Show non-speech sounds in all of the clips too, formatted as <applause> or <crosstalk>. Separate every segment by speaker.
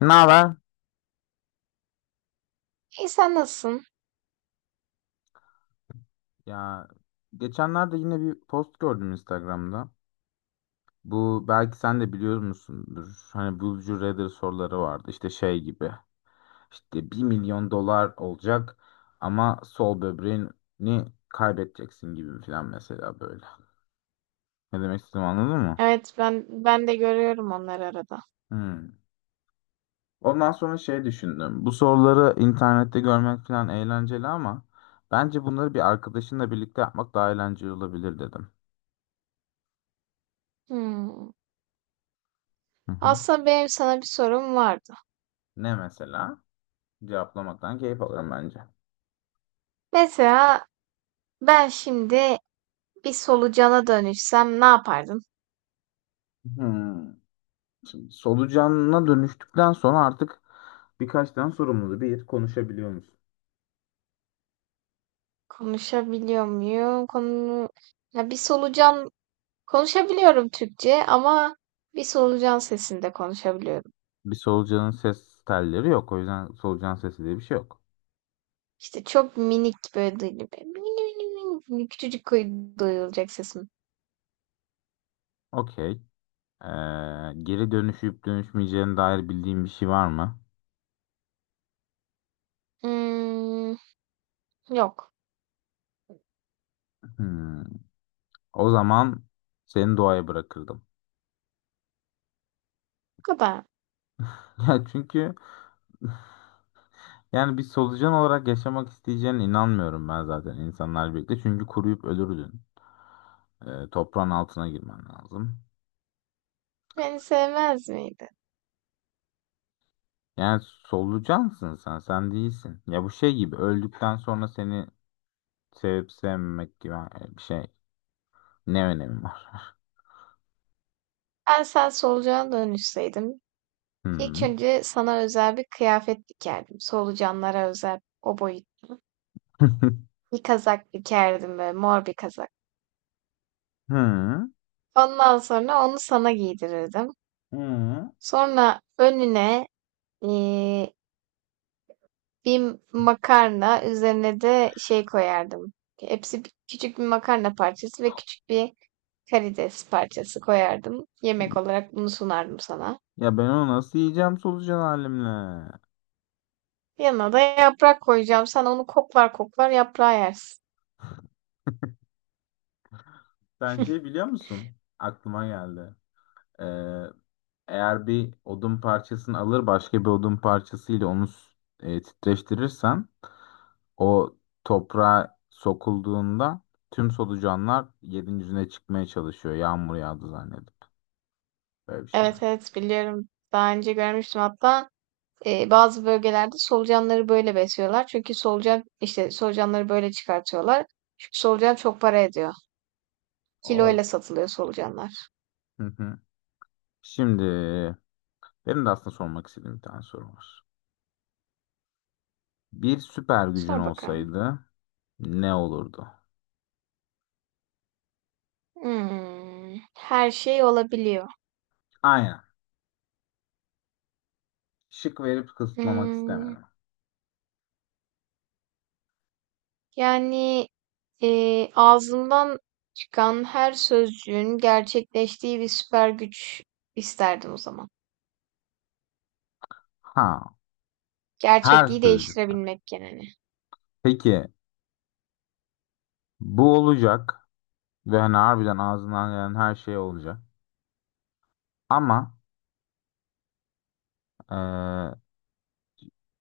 Speaker 1: Ne haber?
Speaker 2: İyi sen nasılsın?
Speaker 1: Ya geçenlerde yine bir post gördüm Instagram'da. Bu belki sen de biliyor musundur. Hani Would you rather soruları vardı. İşte şey gibi. İşte 1 milyon dolar olacak ama sol böbreğini kaybedeceksin gibi falan mesela böyle. Ne demek istedim, anladın mı?
Speaker 2: Evet ben de görüyorum onları arada.
Speaker 1: Hmm. Ondan sonra şey düşündüm. Bu soruları internette görmek falan eğlenceli ama bence bunları bir arkadaşınla birlikte yapmak daha eğlenceli olabilir dedim.
Speaker 2: Hmm.
Speaker 1: Hı hı.
Speaker 2: Aslında benim sana bir sorum vardı.
Speaker 1: Ne mesela? Cevaplamaktan keyif alırım bence.
Speaker 2: Mesela ben şimdi bir solucana dönüşsem ne yapardım?
Speaker 1: Hmm. Şimdi solucanına dönüştükten sonra artık birkaç tane sorumluluğu bir konuşabiliyor musun?
Speaker 2: Konuşabiliyor muyum? Konu ya bir solucan konuşabiliyorum Türkçe ama bir solucan sesinde konuşabiliyorum.
Speaker 1: Bir solucanın ses telleri yok. O yüzden solucan sesi diye bir şey yok.
Speaker 2: İşte çok minik böyle duyuluyor. Mini mini mini mini küçücük kuy- duyulacak sesim.
Speaker 1: Okey. Ee, geri dönüşüp dönüşmeyeceğine dair bildiğin bir şey var mı?
Speaker 2: Hmm, yok.
Speaker 1: Hmm. O zaman seni doğaya bırakırdım.
Speaker 2: Bu kadar.
Speaker 1: <laughs> Ya çünkü yani bir solucan olarak yaşamak isteyeceğine inanmıyorum ben zaten insanlar birlikte. Çünkü kuruyup ölürdün. Toprağın altına girmen lazım.
Speaker 2: Beni sevmez miydi?
Speaker 1: Yani solucansın sen, sen değilsin. Ya bu şey gibi öldükten sonra seni sevip sevmemek gibi bir şey. Ne önemi var?
Speaker 2: Ben sen solucana dönüşseydim ilk
Speaker 1: Hı.
Speaker 2: önce sana özel bir kıyafet dikerdim. Solucanlara özel o boyut
Speaker 1: <laughs>
Speaker 2: bir kazak dikerdim böyle mor bir kazak.
Speaker 1: Hı.
Speaker 2: Ondan sonra onu sana giydirirdim.
Speaker 1: Hı.
Speaker 2: Sonra önüne eee, bir makarna üzerine de şey koyardım. Küçük bir makarna parçası ve küçük bir karides parçası koyardım. Yemek olarak bunu sunardım sana.
Speaker 1: Ya ben onu nasıl yiyeceğim solucan halimle?
Speaker 2: Yanına da yaprak koyacağım. Sen onu koklar koklar yaprağı yersin.
Speaker 1: Sen şey
Speaker 2: <laughs>
Speaker 1: biliyor musun? Aklıma geldi. Ee, eğer bir odun parçasını alır başka bir odun parçasıyla onu titreştirirsen o toprağa sokulduğunda tüm solucanlar yerin yüzüne çıkmaya çalışıyor. Yağmur yağdı zannedip. Böyle bir şey
Speaker 2: Evet
Speaker 1: var.
Speaker 2: evet biliyorum. Daha önce görmüştüm hatta bazı bölgelerde solucanları böyle besliyorlar. Çünkü solucan işte solucanları böyle çıkartıyorlar. Çünkü solucan çok para ediyor.
Speaker 1: Abi.
Speaker 2: Kiloyla satılıyor solucanlar.
Speaker 1: Hı hı. Şimdi benim de aslında sormak istediğim bir tane soru var. Bir süper gücün
Speaker 2: Sor bakalım.
Speaker 1: olsaydı ne olurdu?
Speaker 2: Her şey olabiliyor.
Speaker 1: Aynen. Şık verip kısıtlamak
Speaker 2: Hmm,
Speaker 1: istemedim.
Speaker 2: Yani ağzımdan çıkan her sözcüğün gerçekleştiği bir süper güç isterdim o zaman.
Speaker 1: Ha, her
Speaker 2: Gerçekliği
Speaker 1: sözcük.
Speaker 2: değiştirebilmek yani.
Speaker 1: Peki bu olacak ve hani harbiden ağzından gelen her şey olacak. Ama eee,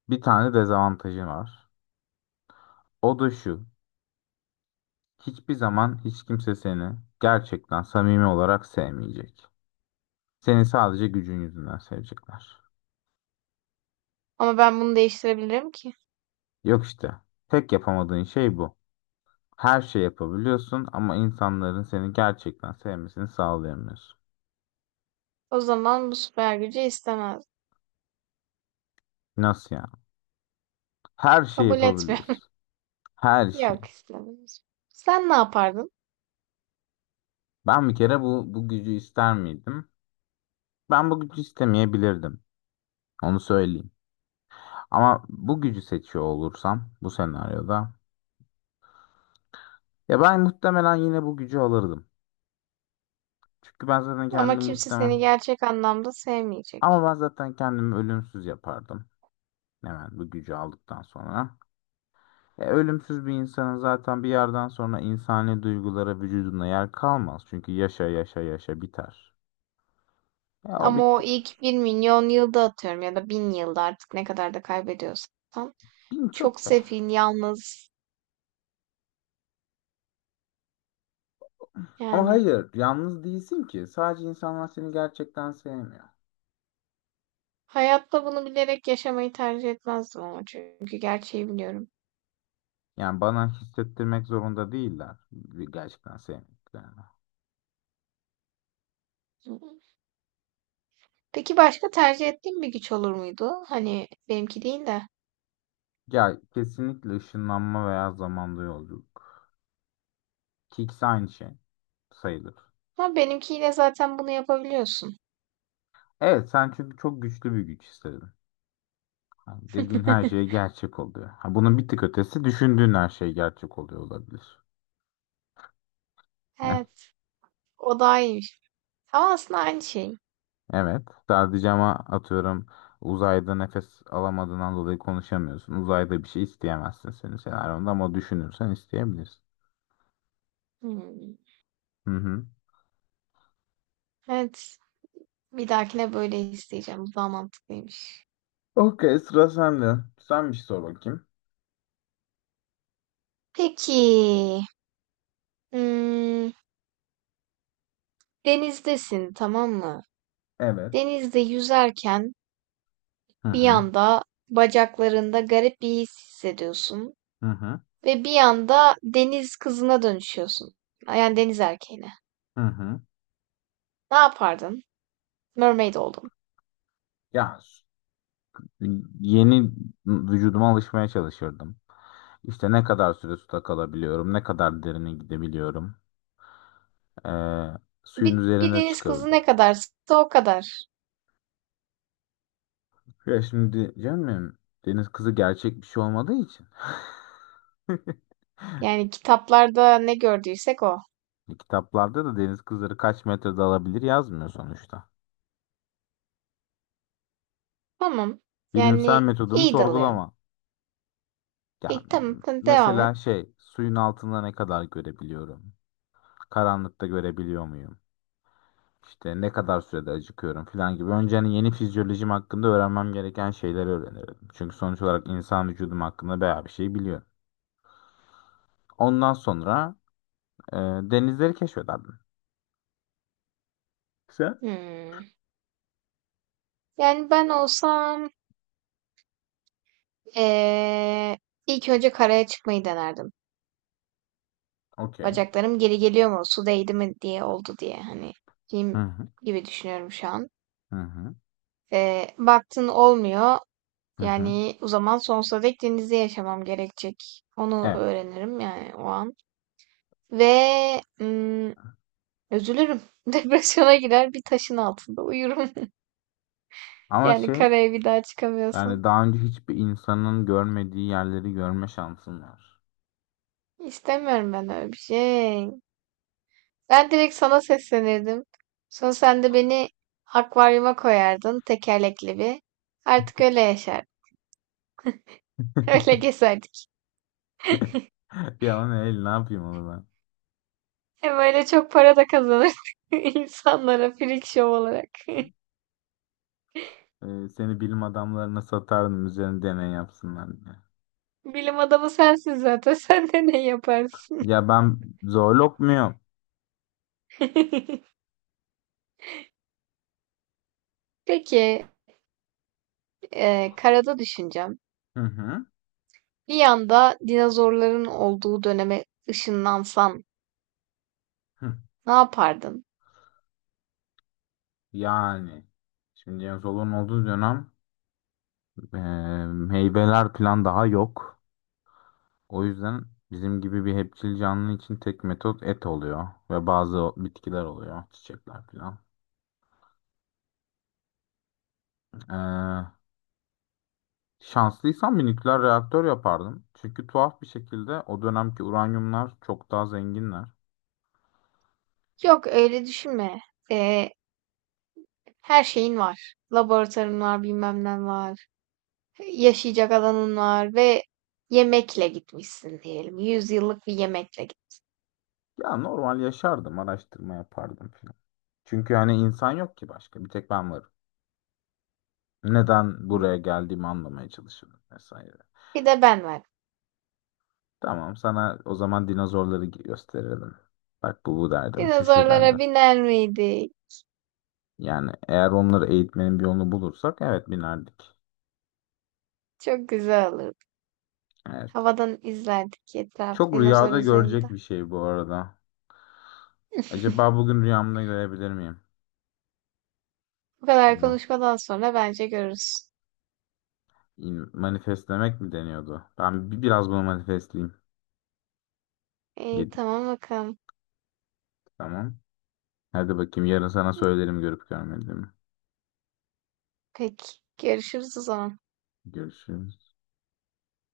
Speaker 1: bir tane dezavantajı var. O da şu. Hiçbir zaman hiç kimse seni gerçekten samimi olarak sevmeyecek. Seni sadece gücün yüzünden sevecekler.
Speaker 2: Ama ben bunu değiştirebilirim ki.
Speaker 1: Yok işte. Tek yapamadığın şey bu. Her şey yapabiliyorsun ama insanların seni gerçekten sevmesini sağlayamıyorsun.
Speaker 2: O zaman bu süper gücü istemez.
Speaker 1: Nasıl yani? Her şeyi
Speaker 2: Kabul etmiyorum.
Speaker 1: yapabiliyorsun. Her
Speaker 2: <laughs>
Speaker 1: şey.
Speaker 2: Yok, istemem. Sen ne yapardın?
Speaker 1: Ben bir kere bu gücü ister miydim? Ben bu gücü istemeyebilirdim. Onu söyleyeyim. Ama bu gücü seçiyor olursam bu senaryoda ya ben muhtemelen yine bu gücü alırdım. Çünkü ben zaten
Speaker 2: Ama
Speaker 1: kendimi
Speaker 2: kimse
Speaker 1: muhtemel.
Speaker 2: seni gerçek anlamda
Speaker 1: Ama
Speaker 2: sevmeyecek.
Speaker 1: ben zaten kendimi ölümsüz yapardım. Hemen bu gücü aldıktan sonra. Ölümsüz bir insanın zaten bir yerden sonra insani duygulara vücuduna yer kalmaz. Çünkü yaşa yaşa yaşa biter. Ya o
Speaker 2: Ama o
Speaker 1: bitti.
Speaker 2: ilk 1 milyon yılda atıyorum ya da bin yılda artık ne kadar da kaybediyorsan.
Speaker 1: Bin
Speaker 2: Çok
Speaker 1: çok be.
Speaker 2: sefil, yalnız
Speaker 1: Ama
Speaker 2: yani.
Speaker 1: hayır, yalnız değilsin ki. Sadece insanlar seni gerçekten sevmiyor.
Speaker 2: Hayatta bunu bilerek yaşamayı tercih etmezdim ama çünkü gerçeği biliyorum.
Speaker 1: Yani bana hissettirmek zorunda değiller. Gerçekten sevmediklerini.
Speaker 2: Peki başka tercih ettiğin bir güç olur muydu? Hani benimki değil de.
Speaker 1: Ya kesinlikle ışınlanma veya zamanda yolculuk. Ki ikisi aynı şey sayılır.
Speaker 2: Ama benimkiyle zaten bunu yapabiliyorsun.
Speaker 1: Evet sen çünkü çok güçlü bir güç istedin. Yani dediğin her şey
Speaker 2: <laughs>
Speaker 1: gerçek oluyor. Ha, bunun bir tık ötesi düşündüğün her şey gerçek oluyor olabilir. Heh,
Speaker 2: Evet. O daha iyiymiş. Ama aslında aynı şey.
Speaker 1: evet sadece ama atıyorum uzayda nefes alamadığından dolayı konuşamıyorsun. Uzayda bir şey isteyemezsin senin senaryonda ama düşünürsen isteyebilirsin.
Speaker 2: Hmm.
Speaker 1: Hı hı.
Speaker 2: Evet. Bir dahakine böyle isteyeceğim. Bu daha mantıklıymış.
Speaker 1: Okey, sıra sende. Sen bir şey sor bakayım.
Speaker 2: Peki. Hmm, Denizdesin, tamam mı?
Speaker 1: Evet.
Speaker 2: Denizde yüzerken
Speaker 1: Hı
Speaker 2: bir
Speaker 1: hı.
Speaker 2: anda bacaklarında garip bir his hissediyorsun
Speaker 1: Hı hı.
Speaker 2: ve bir anda deniz kızına dönüşüyorsun. Yani deniz erkeğine.
Speaker 1: Hı hı.
Speaker 2: Ne yapardın? Mermaid oldun.
Speaker 1: Ya yeni vücuduma alışmaya çalışırdım. İşte ne kadar süre suda kalabiliyorum, ne kadar derine gidebiliyorum, eee, suyun
Speaker 2: Bir
Speaker 1: üzerine
Speaker 2: deniz kızı ne
Speaker 1: çıkabiliyorum.
Speaker 2: kadarsa o kadar.
Speaker 1: Ya şimdi canım deniz kızı gerçek bir şey olmadığı için. <laughs>
Speaker 2: Yani kitaplarda ne gördüysek o.
Speaker 1: Kitaplarda da deniz kızları kaç metre dalabilir yazmıyor sonuçta.
Speaker 2: Tamam.
Speaker 1: Bilimsel
Speaker 2: Yani
Speaker 1: metodumu
Speaker 2: iyi dalıyorsun.
Speaker 1: sorgulama. Ya
Speaker 2: İyi, tamam, tamam, devam et.
Speaker 1: mesela şey suyun altında ne kadar görebiliyorum? Karanlıkta görebiliyor muyum? İşte ne kadar sürede acıkıyorum falan gibi. Önce hani yeni fizyolojim hakkında öğrenmem gereken şeyleri öğrenirim. Çünkü sonuç olarak insan vücudum hakkında bayağı bir şey biliyorum. Ondan sonra e, denizleri keşfederdim. Sen?
Speaker 2: Hmm. Yani ben olsam eee, ilk önce karaya çıkmayı denerdim.
Speaker 1: Okey.
Speaker 2: Bacaklarım geri geliyor mu? Su değdi mi diye oldu diye hani
Speaker 1: Hı
Speaker 2: film
Speaker 1: hı
Speaker 2: gibi düşünüyorum şu an.
Speaker 1: hı hı
Speaker 2: Baktın olmuyor.
Speaker 1: hı hı.
Speaker 2: Yani o zaman sonsuza dek denizde yaşamam gerekecek. Onu
Speaker 1: Evet.
Speaker 2: öğrenirim yani o an. Ve üzülürüm. <laughs> Depresyona girer bir taşın altında uyurum. <laughs>
Speaker 1: Ama
Speaker 2: Yani
Speaker 1: şey
Speaker 2: karaya bir daha çıkamıyorsam.
Speaker 1: yani daha önce hiçbir insanın görmediği yerleri görme şansın var.
Speaker 2: İstemiyorum ben öyle bir şey. Ben direkt sana seslenirdim. Sonra sen de beni akvaryuma koyardın tekerlekli bir. Artık öyle yaşardık. <laughs> Öyle gezerdik.
Speaker 1: <laughs> Ya o ne el ne yapayım onu
Speaker 2: Hem öyle çok para da kazanırdık <laughs> insanlara freak show olarak. <laughs>
Speaker 1: ben? Seni bilim adamlarına satardım üzerine deney yapsınlar diye.
Speaker 2: Bilim adamı sensin zaten. <laughs> Sen de ne yaparsın?
Speaker 1: Ya ben zoolog muyum?
Speaker 2: <laughs> Peki, karada düşüneceğim.
Speaker 1: Hı hı.
Speaker 2: Bir yanda dinozorların olduğu döneme ışınlansan
Speaker 1: Hı.
Speaker 2: ne yapardın?
Speaker 1: Yani şimdi James Hollo'nun olduğu dönem e, meyveler plan daha yok. O yüzden bizim gibi bir hepçil canlı için tek metot et oluyor ve bazı bitkiler oluyor, çiçekler falan. E, şanslıysam bir nükleer reaktör yapardım. Çünkü tuhaf bir şekilde o dönemki uranyumlar çok daha zenginler.
Speaker 2: Yok öyle düşünme. E, Her şeyin var. Laboratuvarın var, bilmem ne var. Yaşayacak alanın var ve yemekle gitmişsin diyelim. Yüzyıllık bir yemekle git.
Speaker 1: Ya normal yaşardım, araştırma yapardım falan. Çünkü hani insan yok ki başka, bir tek ben varım. Neden
Speaker 2: Hmm.
Speaker 1: buraya geldiğimi anlamaya çalışırdım vesaire.
Speaker 2: Bir de ben var.
Speaker 1: Tamam sana o zaman dinozorları gösterelim. Bak bu bu derdim, şu şu
Speaker 2: Dinozorlara
Speaker 1: derdim.
Speaker 2: biner miydik?
Speaker 1: Yani eğer onları eğitmenin bir yolunu bulursak evet binerdik.
Speaker 2: Çok güzel olurdu.
Speaker 1: Evet.
Speaker 2: Havadan izlerdik etraf
Speaker 1: Çok rüyada
Speaker 2: dinozor
Speaker 1: görecek
Speaker 2: üzerinde.
Speaker 1: bir şey bu arada. Acaba bugün rüyamda görebilir miyim?
Speaker 2: Bu kadar
Speaker 1: Bunu
Speaker 2: konuşmadan sonra bence görürüz.
Speaker 1: Manifestlemek mi deniyordu? Ben biraz bunu manifestleyeyim.
Speaker 2: İyi,
Speaker 1: Yedi-
Speaker 2: tamam bakalım.
Speaker 1: Tamam. Hadi bakayım yarın sana söylerim görüp görmediğimi.
Speaker 2: Peki, görüşürüz o zaman.
Speaker 1: Görüşürüz.